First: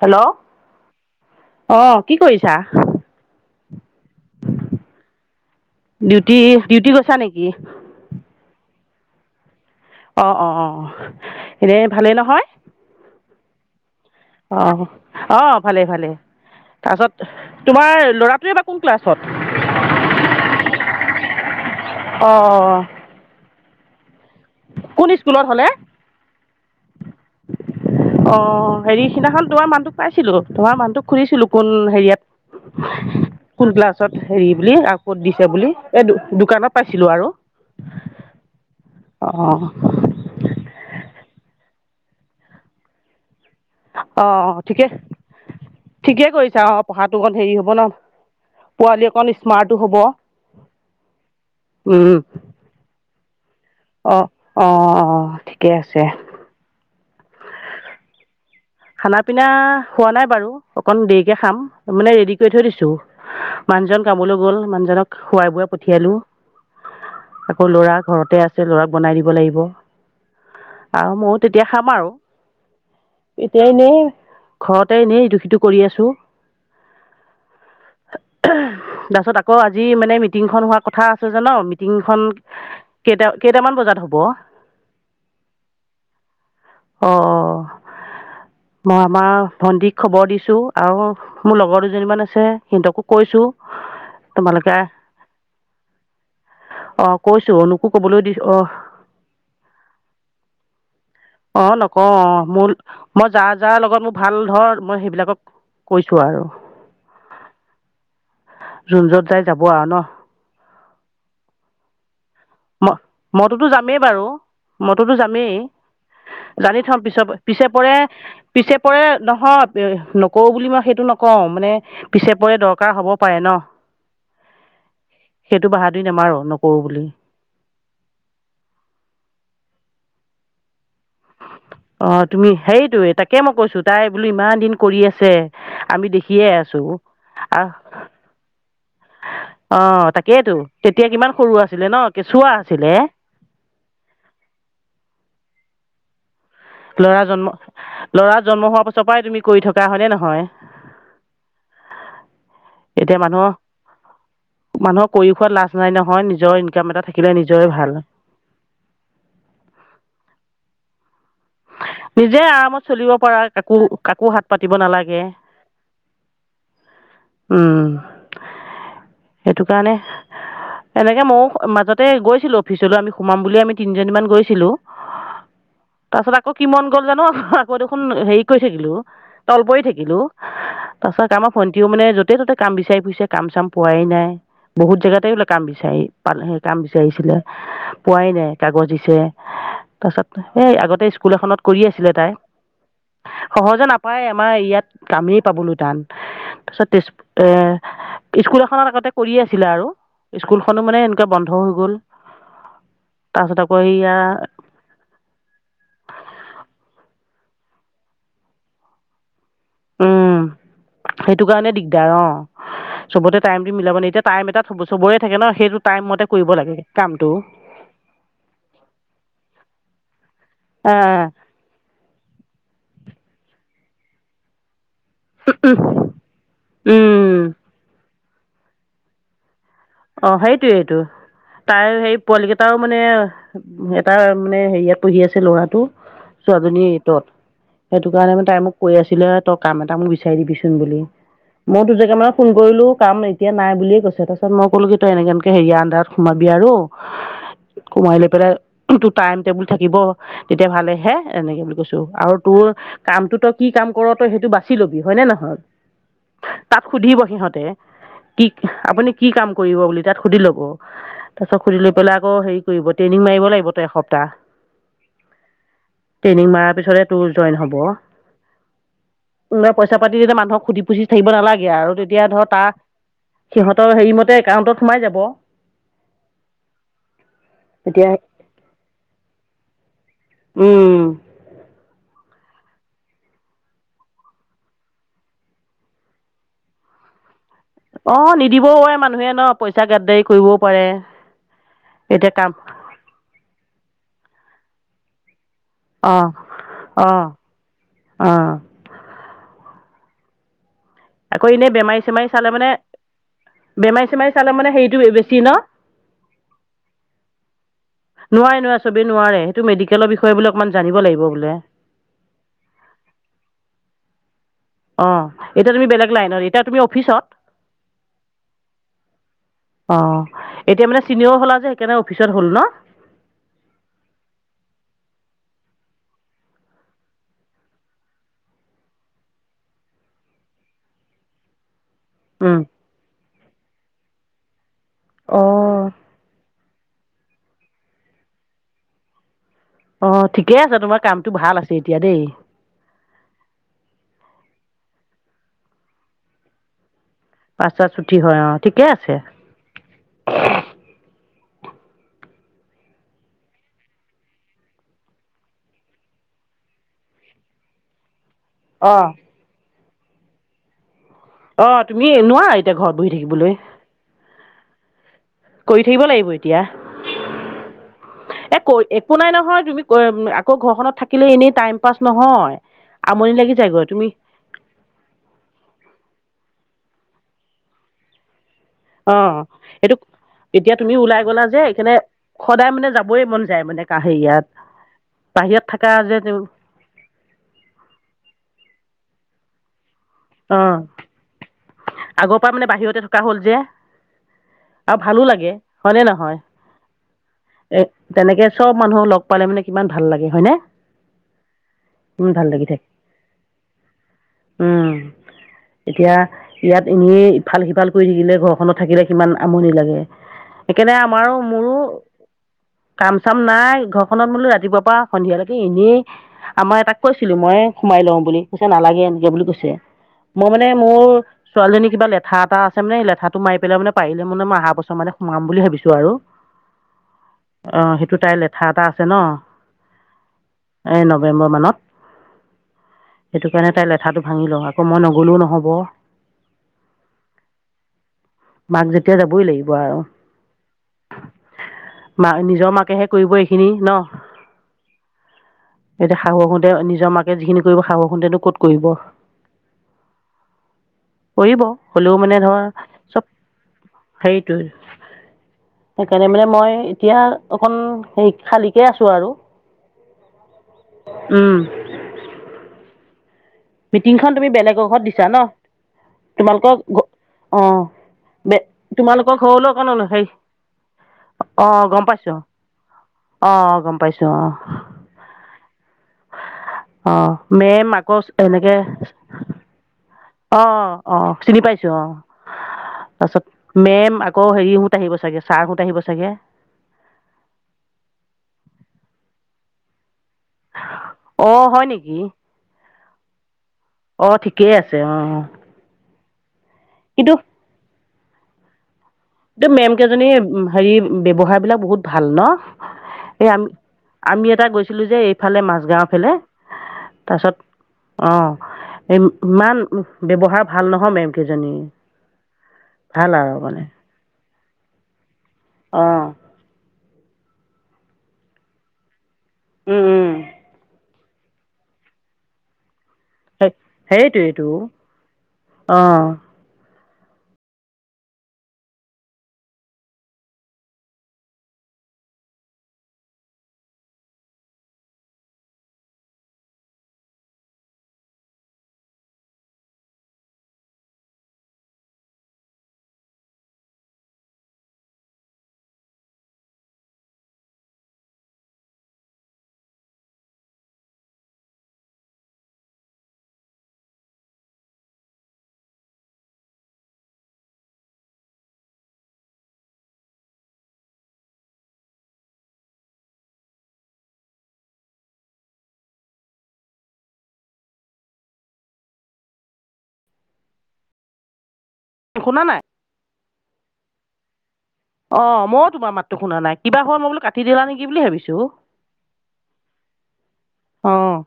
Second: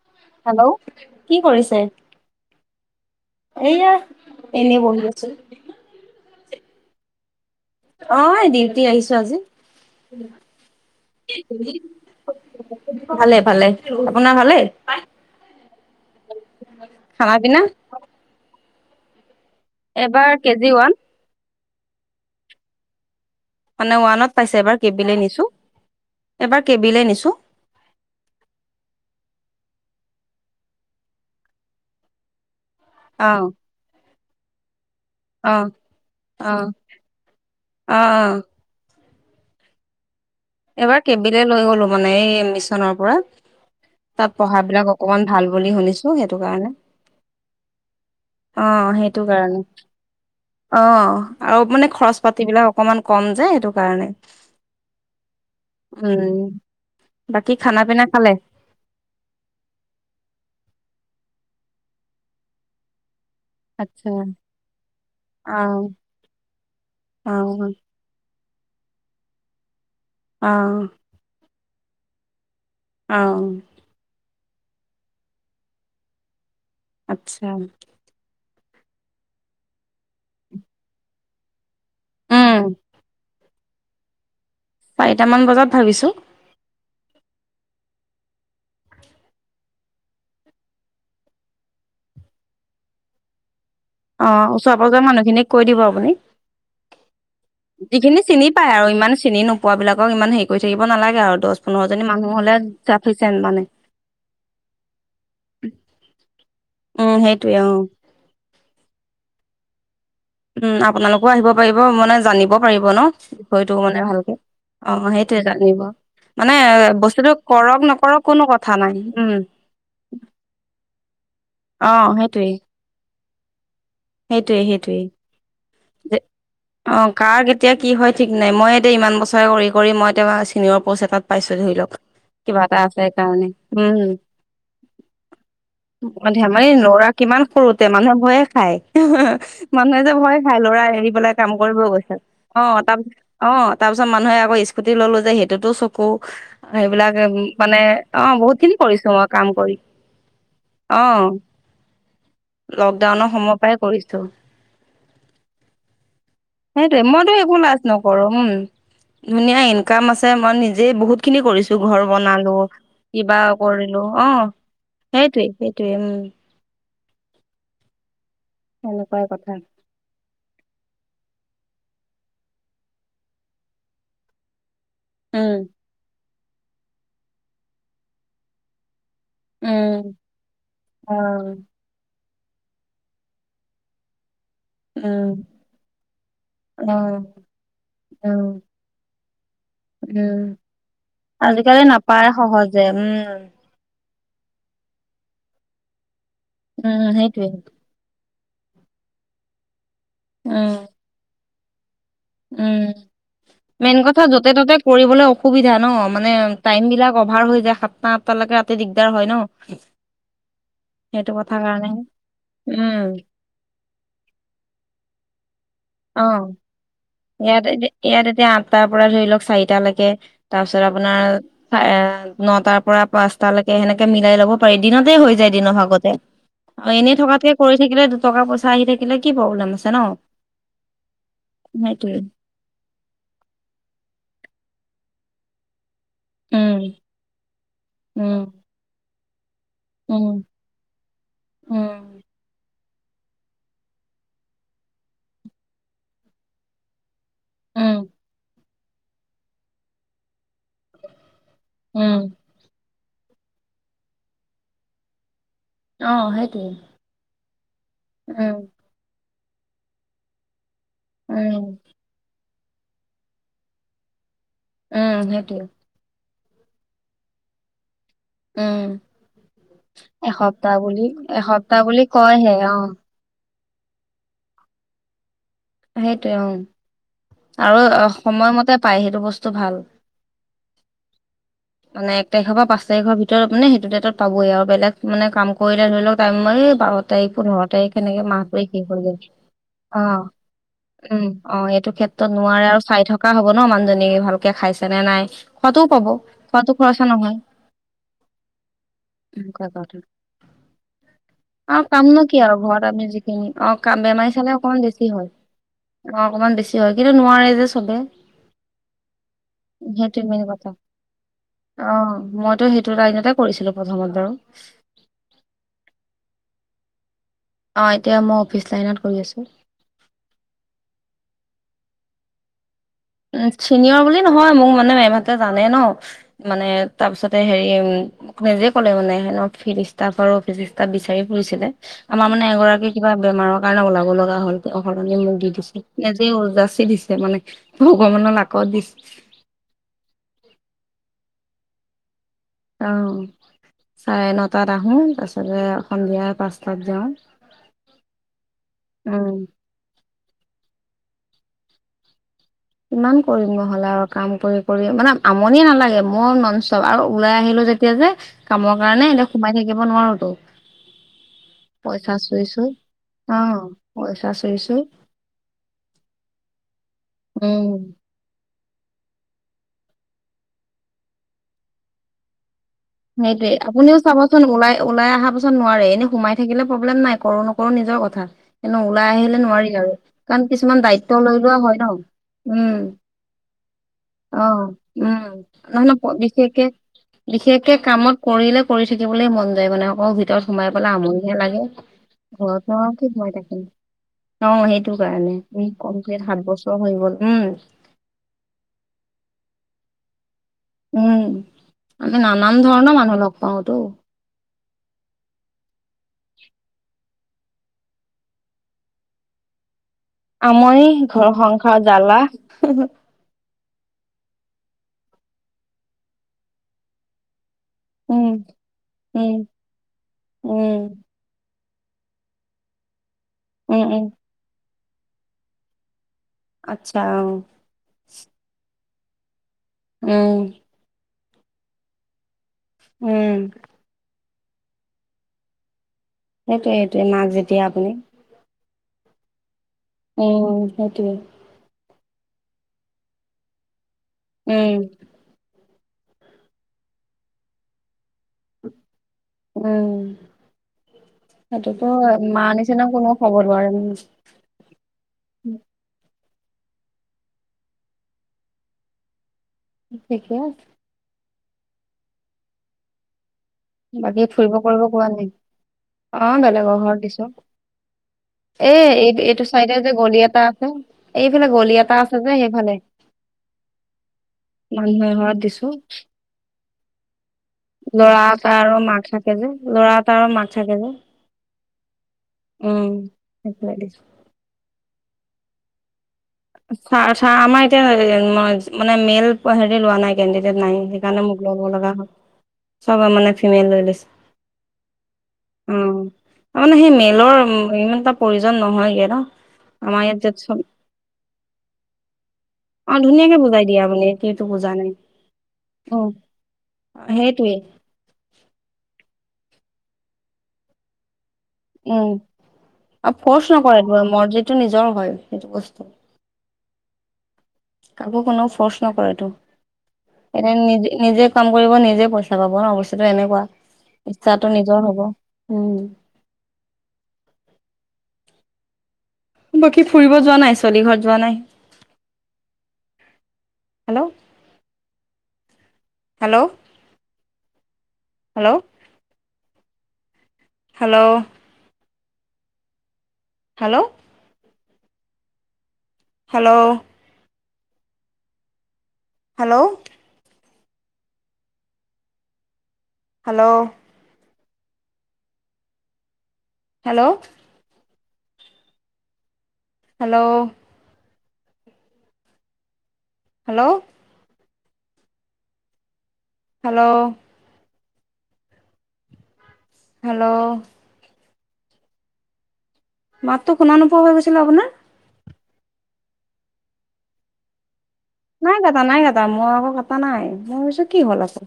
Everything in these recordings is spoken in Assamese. হেল্ল' কি আহ কি কৰিছা সয়া এনেই বন আছো ডিউটি ডিউটি কৈছা নেকি অ ডিউটি আহিছো আজি অ অ অ এনে ভালেই নহয় ভালে ভালে আপোনাৰ ভালে অ অ ভালে ভালে তাৰপিছত খানা পিনা? তোমাৰ ল'ৰাটোৱে কোন ক্লাছত? এবাৰ কেজিওৱান। অ। মানে ৱানত। পাইছে এবাৰ কে কোন বিলে স্কুলত নিছো, হ'লে এবাৰ কে বিলে নিছো। অ হেৰি সিদিনাখন তোমাৰ মানুহটোক পাইছিলো। তোমাৰ মানুহটোক খুুধিছিলো কোন অ হেৰিয়াত কোন ক্লাছত হেৰি বুলি আও ক'ত দিছে অ অ বুলি এই অ দোকানত পাইছিলো আৰু। অ অ। এবাৰ কেবিলে লৈ গলো মানে এই মিছনৰ পৰা। অ তাত পঢ়া ঠিকে বিলাক অকমান ভাল বুলি শুনিছোঁ ঠিকে সেইটো কৰিছা কাৰণে। অ পঢ়াটো অকণ হেৰি হ'ব ন অ'! পোৱালি সেইটো অকণ কাৰণে, স্মাৰ্টো হ'ব অ'! আৰু মানে উম খৰচ পাতি বিলাক অকমান কম যে এইটো অ'! অ'! অ'! অ'! ঠিকেই আছে। উম বাকী খানা পিনা খালে? খানা পিনা, হোৱা নাই বাৰু অকন দেৰিকে খাম। মানে, ৰেডি কৰি থৈ দিছোঁ। মানুহজন আচ্ছা কামলৈ গ'ল, মানুহজনক খোৱাই অ বোৱাই পঠিয়ালোঁ। অ অ আকৌ ল'ৰা ঘৰতে আছে। ল'ৰাক বনাই দিব লাগিব। অ'! আৰু ময়ো তেতিয়া খাম আৰু। অ', এতিয়াই এনেই ঘৰতে এনেই ইটো সিটো কৰি আছোঁ। আচ্ছা। তাৰপিছত আকৌ আজি মানে, মিটিং খন হোৱা কথা আছে জান? মিটিংখন উম, কেইটা কেইটামান বজাত হ'ব? চাৰিটামান বজাত ভাবিছোঁ! অ'! অ'! মই আমাৰ ভন্টীক খবৰ দিছোঁ আৰু মোৰ লগৰ দুজনীমান আছে, সিহঁতকো কৈছোঁ। অ'! ওচৰ পাজৰে মানুহখিনিক কৈ দিব আপুনি। অঁ কৈছোঁ অনুকো ক'বলৈ যিখিনি দিছ চিনি অঁ পায় আৰু ইমান চিনি নোপোৱা বিলাকক ইমান হেৰি কৰি থাকিব নালাগে আৰু। দহ অ'! পোন্ধৰজনী মানুহ নকওঁ। হ'লে মোৰ মই চাফিচিয়েণ্ট যা মানে যাৰ লগত মোৰ ভাল ধৰ মই সেইবিলাকক কৈছোঁ আৰু। উম, সেইটোয়ে অ', জোন য'ত যাই যাব আৰু ন'। উম, আপোনালোকো আহিব পাৰিব। মানে জানিব পাৰিব ম ন মইটোতো বিষয়টো যামেই মানে বাৰু ভালকে অ', মইটোতো সেইটোয়ে যামেই। জানিব মানে জানি থম পি বস্তুটো পিছে কৰক পৰে, নকৰক কোনো কথা পিছে নাই পৰে উম, নহয়, নকওঁ বুলি মই সেইটো নক কওঁ মানে অ', পিছে সেইটোয়ে পৰে দৰকাৰ হ'ব পাৰে ন'। সেইটোয়ে সেইটোয়ে সেই এইটো বাহাদুৰি নামাৰোঁ নকৰোঁ বুলি। এতিয়া কি হয় ঠিক নাই। মই এতিয়া ইমান বছৰে কৰি কৰি মই এতিয়া চিনিয়ৰ পচ এটাত পাইছো ধৰি লওক। অঁ তুমি কিবা এটা আছে সেইটোৱে তাকে কাৰণে, মই কৈছোঁ তাই উম! বোলো ইমান দিন কৰি আছে আমি দেখিয়ে ধেমালি ল'ৰা কিমান আছোঁ সৰুতে মানুহে ভয়ে খায়। অ মানুহে যে ভয় তাকেইতো তাই ল'ৰা তেতিয়া এৰি কিমান পেলাই কাম সৰু কৰিব আছিলে ন গৈছে। কেঁচুৱা অ'! আছিলে তাৰপিছত অ'! তাৰ পিছত মানুহে আকৌ স্কুটি ললোঁ যে, সেইটোতো চকু। -কু। ল'ৰা সেইবিলাকে জন্ম মানে, ল'ৰা অ'! জন্ম বহুতখিনি হোৱাৰ পাছৰ কৰিছোঁ। পৰাই অ'! তুমি কাম কৰি থকা হয়নে নহয় অ'! এতিয়া লকডাউনৰ মানুহৰ সময়ৰ পৰাই কৰিছোঁ। মানুহৰ কৰি খোৱাত লাজ নাই নহয় নিজৰ ইনকাম এটা সেইটোৱে থাকিলে মইতো একো নিজৰে লাজ ভাল নকৰোঁ। উম, ধুনীয়া ইনকাম আছে। মই নিজেই বহুত খিনি কৰিছোঁ। ঘৰ নিজে বনালোঁ, আৰামত চলিব পৰা কিবা কাকো কৰিলোঁ, কাকো হাত অ'! পাতিব নালাগে সেইটোৱে সেইটোৱে। উম! উম। সেনেকুৱাই কথা সেইটো কাৰণে, এনেকে মওঁ মাজত তে গৈছিলো অফিচলৈ, আমি সোমাম বুলিয়ে আমি তিনিজনীমান গৈছিলো। উম। তাৰপাছত আকৌ কি মন গ'ল জানো, আকৌ দেখোন হেৰি কৰি থাকিলো। তল পৰি উম থাকিলো, তাৰ অ পাছত আমাৰ ভন্টিও মানে য'ত য'তে ততে কাম বিচাৰি ফুৰিছে, কাম চাম পোৱাই নাই। বহুত জেগাতে উম বোলে কাম বিচাৰি পাল কাম অ বিচাৰিছিলে, পোৱাই নাই উম কাগজ দিছে তাৰ পাছত উম এই আগত এই স্কুল এখনত কৰি আজিকালি আছিলে নাপায় তাই, সহজে উম সহজে নাপ পায়ে আমাৰ ইয়াত কামেই পাবলৈ টান। তাৰপিছত উম তেজপ, সেইটোৱে এ স্কুল এখনত আগতে কৰি আছিলে আৰু। উম স্কুলখনো মানে এনেকে বন্ ন্ধ হৈ গ'ল। উম, তাৰপাছত আকৌ মেইন এইয়া কথা য'তে ত'তে কৰিবলৈ অসুবিধা ন, মানে টাইম বিলাক অভাৰ হৈ যায়, সাতটা আঠটা লেকে ৰাতি দিগদাৰ হয় ন। উম, সেইটো কাৰণে দিগদাৰ অ', উম চবতে টাইম দি মিলাবলে এতিয়া টাইম এটা চবৰে থাকে ন সেই টাইম মতে অ কৰিব লাগে, কাম। ইয়াত- ইয়াত এতিয়া আঠটাৰ পৰা ধৰি লওক চাৰিটালেকে, তাৰপিছত আপোনাৰ এ নটাৰ প পৰা পাঁচটালৈকে, সেনেকে মিলাই ল'ব পাৰি। দিনতে হৈ যায় দিনৰ আহ ভাগতে আৰু এনেই থকাতকে অঁ কৰি থাকিলে টকা-পইচা আহি থাকিলে কি প্ৰবলেম আছে। ন অ' সেইটোৱেইটো। তাইৰ সেইটোৱে হেৰি পোৱালিকেইটাও মানে, এটা মানে হেৰিয়াত পঢ়ি আছে ল'ৰাটো। উম ছোৱালীজনী এইটত, সেইটো কাৰণে উম মানে তাই মোক কৈ আছিলে তই কাম এটা মোক বিচাৰি উম দিবিচোন বুলি, মই দুই জেগা উম মানত ফোন কৰিলো কাম এতিয়া নাই বুলিয়ে কৈছে, তাৰপাছত মোক ক'লো কি তই এনেকে এনেকে হেৰিয়া আনদাৰত সোমাবি আৰু উম সোমাই লৈ পেলাই টো টাইম টেবুল থাকিব। তেতিয়া ভালেহে, এনেকে বুলি কৈছো উম আৰু তোৰ কামটো তই কি কাম কৰ, তই সেইটো বাচি লবি হয়নে নহয়? অ সেইটোৱেই। তাত সুধিব সিহঁতে কি আপুনি কি কাম?? কৰিব বুলি তাত সুধি লব তাৰ পিছত উম সুধি লৈ পেলাই আকৌ হেৰি কৰিব ট্ৰেইনিং মাৰিব লাগিব তই এসপ্তাহ উম সেইটোৱে। ট্ৰেইনিং মৰাৰ পিছতে তোৰ জইন হ'ব। উম কোনোবাই পইচা পাতি তেতিয়া মানুহক এসপ্তাহ সুধি বুলি পুচি থাকিব নালাগে এসপ্তাহ আৰু বুলি তেতিয়া ধৰ কয়হে তাৰ অ সিহঁতৰ হেৰি মতে একাউণ্টত সোমাই যাব। সেইটোৱে অ। আৰু তেতিয়া সময়মতে পাই সেইটো বস্তু ভাল। উম মাইক তাৰিখৰ পৰা পাঁচ তাৰিখৰ ভিতৰত মানে সেইটো ডেটত পাবই আৰু বেলেগ মানে কাম কৰিলে ধৰি লওক টাইম বাৰ তাৰিখ পোন্ধৰ তাৰিখ সনেকে অঁ মাহটোৱে নিদিবও শেষ পাৰে হৈ গৈ মানুহে ন পইচা অ গাদদাৰি কৰিবও পাৰে উম অ এইটো ক্ষেত্ৰ এতিয়া কাম নোৱাৰে আৰু চাই থকা হব ন মানুজনী। ভালকে খাইছে নে নাই? খোৱাটোও পাব অঁ খোৱাটো খৰচা অঁ নহয়। অঁ আকৌ এনেই আৰু বেমাৰী কাম নো চেমাৰী কি চালে আৰু মানে ঘৰত আমি যিখিনি অ কাম চেমাৰী বেমাৰী চালে মানে অকমান হেৰিটো বেছি হয় ন অ অকনমান বেছি। হেখিনি নোৱাৰে যে চবে নোৱাৰে নোৱাৰে চবেই নোৱাৰে সেইটো মেডিকেলৰ সেইটোৱে বিষয়ে মেন বোলে অকণমান কথা জানিব লাগিব বোলে অ মইতো সেইটো লাইনতে কৰিছিলো প্ৰথমতে। অ এতিয়া তুমি বেলেগ লাইনত এতিয়া তুমি অফিছত? অ এতিয়া মই অফিচ লাইনত কৰি আছো। কেনে অফিচত হ'ল ন? উ চিনিয়ৰ বুলি নহয় মোক মানে মেমহতে জানে ন মানে তাৰপিছতে হেৰি নিজে কলে মানে ফিল ষ্টফ আৰু অফিচ স্টফ বিচাৰি ফুৰিছিলে। আমাৰ মানে উম এগৰাকী কিবা বেমাৰত কাৰণে ওলাব লগা হ'ল এ অসদনিয়ে মোক অ দি দিছিল নিজে উকযাছি দিছে মানে ভগৱানৰ লাকত দিছ অ ঠিকে আছে তোমাৰ কামটো ভাল আছে এতিয়া দেই অ চাৰে নটাত আহোঁ তাৰপিছতে সন্ধিয়া পাঁচটাত যাওঁ পাঁছটাত ছুটি হয় অ ঠিকে আছে উম। কিমান কৰিম নহ'লে আৰু কাম কৰি কৰি মানে, আমনি নালাগে [unintelligible] ননষ্টপ আৰু ওলাই আহিলো যেতিয়া যে কামৰ কাৰণে এতিয়া সোমাই থাকি নিব নোৱাৰোতো। অ', তুমি পইচা চুই নোৱাৰা চুই এতিয়া ঘৰত বহি অ থাকিবলৈ, পইচা চুইছো কৰি থাকিব লাগিব এতিয়া। উম। এ, কৈ একো নাই নহয়, তুমি কৈ, আকৌ ঘৰখনত থাকিলেয়ো এনেই টাইম পাছ নহয়। আমনি লাগি সেইটোয়ে যায়গৈ আপুনিও তুমি চাবচোন ওলাই, ওলাই আহা পাছত নোৱাৰে এনেই সোমাই থাকিলে প্ৰব্লেম নাই, কৰোঁ, নকৰোঁ নিজৰ কথা। ওলাই অঁ আহিলে নোৱাৰি আৰু এইটো কাৰণ এতিয়া কিছুমান তুমি দায়িত্ব ওলাই লৈ গলা লোৱা যে হয়, ন? সেইকাৰণে সদায় উম, মানে যাবই মন যায় মানে হেৰিয়াত অ', উম, বাহিৰত থাকা নহয় যে বিশেষকে, বিশেষ মই কৰিলে কৰি থাকিবলৈ মন যায় মানে ঘৰৰ ভিতৰত সোমাই অঁ পেলাই আমনিহে লাগে। আগৰ পৰা মানে ঘৰতনো আৰু বাহিৰতে কি থকা সোমাই হ'ল যে, থাকিম অ সেইটো আৰু ভালো কাৰণে লাগে উম হয়, নে কমপ্লিট নহয়? সাত বছৰ হৈ গ'ল উম এ, তেনেকৈ চব মানুহ লগ পালে মানে কিমান ভাল লাগে হয়, নে? উম, আমি নানান থাকে ধৰণৰ মানুহ লগ পাওঁতো। উম, এতিয়া ইয়াত এনেই ইফাল, সিফাল কৰি থাকিলে ঘৰখনত থাকিলে কিমান আমনি লাগে। আমনি, সেইকাৰণে ঘৰ আমাৰো মোৰো সংসাৰ জ্বালা খনত বোলো ৰাতিপুৱাৰ পৰা সন্ধিয়ালৈকে এনেই আমাৰ এটাক কৈছিলোঁ মই সোমাই লওঁ উম বুলি, কৈছে নালাগে এনেকে উম বুলি কৈছে মই মানে উম মোৰ ছোৱালীজনীৰ কিবা লেঠা এটা আছে মানে লেঠা ত' মাৰ পেলাই উম মানে উম পাৰিলে মানে আহা চ মানে সোমাম বুলি ভাবিছো আৰু। আচ্ছা অ অ', সেইটো তাইৰ লেঠা এটা আ আছে ন'। উম। এ নৱেম্বৰ মানত। উম সেইটো কাৰণে তাই লেঠাটো ভাঙি লওঁ আকৌ মই নগলেও নহ'ব। সেইটোৱেটো মাক যেতিয়া আপুনি। মাক যেতিয়া যাবই লাগি উম, সেইটোৱে। মা নিজৰ মাকেহে কৰিব এইখিনি ন'। উম। এতিয়া শাহুৱেকহতে নিজৰ মাকে যিখিনি কৰিব শাহুহন্তে নো ক'ত কৰিব। উম। কৰিব সেইটোতো হয় হ'লেও মানে মা ধৰ নিচিনা কোনো চব হ'ব নোৱাৰে, উম। তেনে মানে মই এতিয়া অকন হে খালি কে আছো আৰু। ঠিকে উম'। বাকী মিটিংখন তুমি ফুৰিব কৰিব বেলেগৰ ঘৰত কোৱা দিছা নাই ন অ' তোমালোকৰ বেলেগৰ ঘৰত দিছো অঁ এ' এই তোমালোকৰ এইটো ঘৰলৈ চাইডে অকণ যে গলি হেৰি এটা আছে এইফালে গলি অঁ এটা গম আছে যে পাইছোঁ সেইফালে অঁ গম পাইছোঁ অঁ মানুহে ঘৰত দিছো। অঁ'। মে তাৰো মাক থাকে যে ল'ৰা তাৰো মাাক থাকে অঁ যে। অঁ চিনি পাইছো অ',। উম তাৰপিছত মেম আকৌ হেৰি [unintelligible] চাগে ছাৰহোত আহিব চাগে। [unintelligible] আমাৰ এতিয়া হেৰি ম -মানে মেল হেৰি লোৱা নাই। কেণ্ডিডেট নাই সেইকাৰণে মোক অঁ ল'ব হয় লগা হ'ল। [unintelligible] ফিমেল লৈছে আহ', ঠিকেই আছে অ'। তাৰমানে সেই মেলৰ উ' ইমান ত প্ৰয়োজন নহয়গৈ ন। [unintelligible] মেম আমাৰ ইয়াত কেইজনী যে চব হেৰি ব্যৱসায়বিলাক বহুত ভাল ন অ ধুনীয়াকে এই বুজাই দিয়ে আপুনি এইটো আ-আমি এটা বুজা নাই গৈছিলোঁ যে এইফালে উম মাাজগাঁওফালে তাৰপাছত সেইটোৱে অঁ',। ইমান ব্যৱহাৰ ভাল নহয় ম'ম উম আৰু ফৰ্চ নকৰে মৰ্জি টো নিজৰ হয়। [unintelligible] অঁ কাকো কোনোও ফৰ্চ নকৰেতটো। এনে নিজ-নিজে। কাম কৰিব নিজে পইচা পাব ন। এনেকুৱা সেই ইচ্ছাটো সেইটোৱেইতো নিজৰ হ'ব উম'। অঁ বাকী ফুৰিব যোৱা নাই ছোৱলি ঘৰত যোৱা নাই hello hello hello hello hello hello hello hello hello hello hello hello hello শুনা নাই মাতো শোনা নোপোৱা হৈ গৈছিল আপোনাৰ। অ ময়ো তোমাৰ মাতটো শুনা নাই কিবাোৱা মই বো কাটিদিলা নেকি বুলি নাই ভাবিছোঁ কাটা নাই কাটা মই আকৌ কটা নাই ম ই ভাবিছো কি হল অঁ আছে।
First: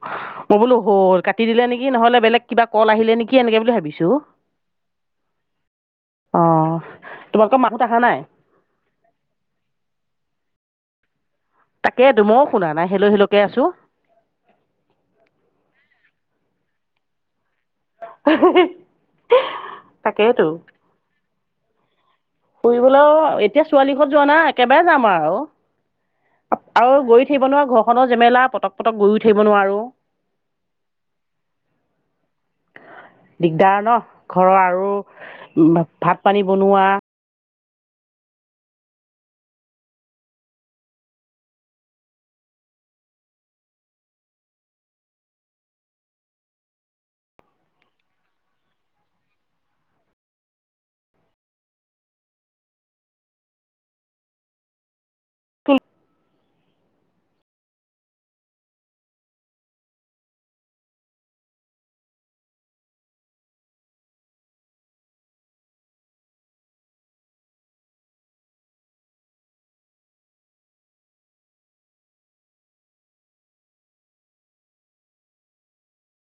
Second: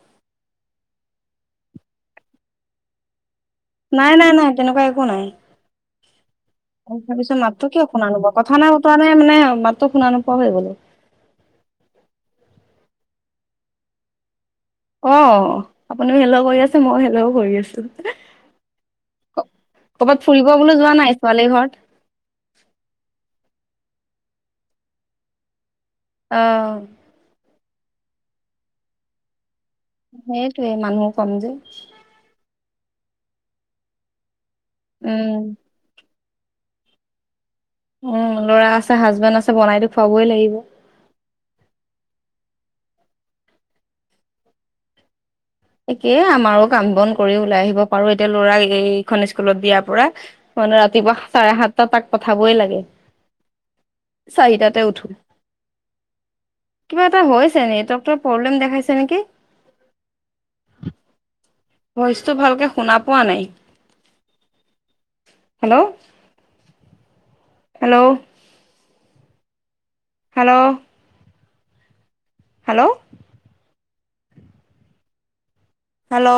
মই বোলো' হল কাট দিলেি নহ'লে বেলেগ কিব ক আহিলে নেকি এনেকৈ বুলি নাই ভাবিছোঁ নাই নাই তেনেকুৱা একো নাই অঁ তাৰ পিছত তোমালোকৰ মাতো মাতবোত কিয় অহা শুনা নাই নোবোৱা কথা নাই বতৰা নাই মানে মাতটো শুনা নোপোৱা হৈ গ'লো তাকেইতো ময়ো শুনা নাই হেল্ল হেল্ল কে আছো। অ আপুনিও হেল্ল কৰি আছে মই হেল্ল কৰি আছো হে কৰবাত তাকেইতো ফুৰিব বোলো যোৱা নাই। ছোৱালীহত ফুৰিবলৈও এতিয়া ছোৱালী ঘত যোৱা না একেবাৰে যাম আওঁ অ আৰু গৈ থাকিবনোৱাৰা ঘৰ খনৰ জেমেলা পটক পটক গৈ উঠাকিব নোৱাৰো সেইটোৱে মানুহো কম যে দিগদাৰ ন ঘৰৰ আৰু উম ভাত পানী বনোৱা উম লৰা আছে হাজবেণ্ড। একে আমাৰো কাম বন কৰি ওলাই আহিব পাৰো এতিয়া লৰা এইখন স্কুলত দিয়াৰ পৰা মানে ৰাতিপুৱা চাৰে সাতটা তাক পঠাবই লাগে চাৰিটাতে উঠো। কিবা হৈছে নেটৱৰ্কৰ প্ৰব্লেম দেখাইছে নেকি। [unintelligible] ভইচটো ভালকে শুনা পোৱা নাই হেল্ল' হেল্ল উ হেল্ল' হেল্ল' হেল্ল'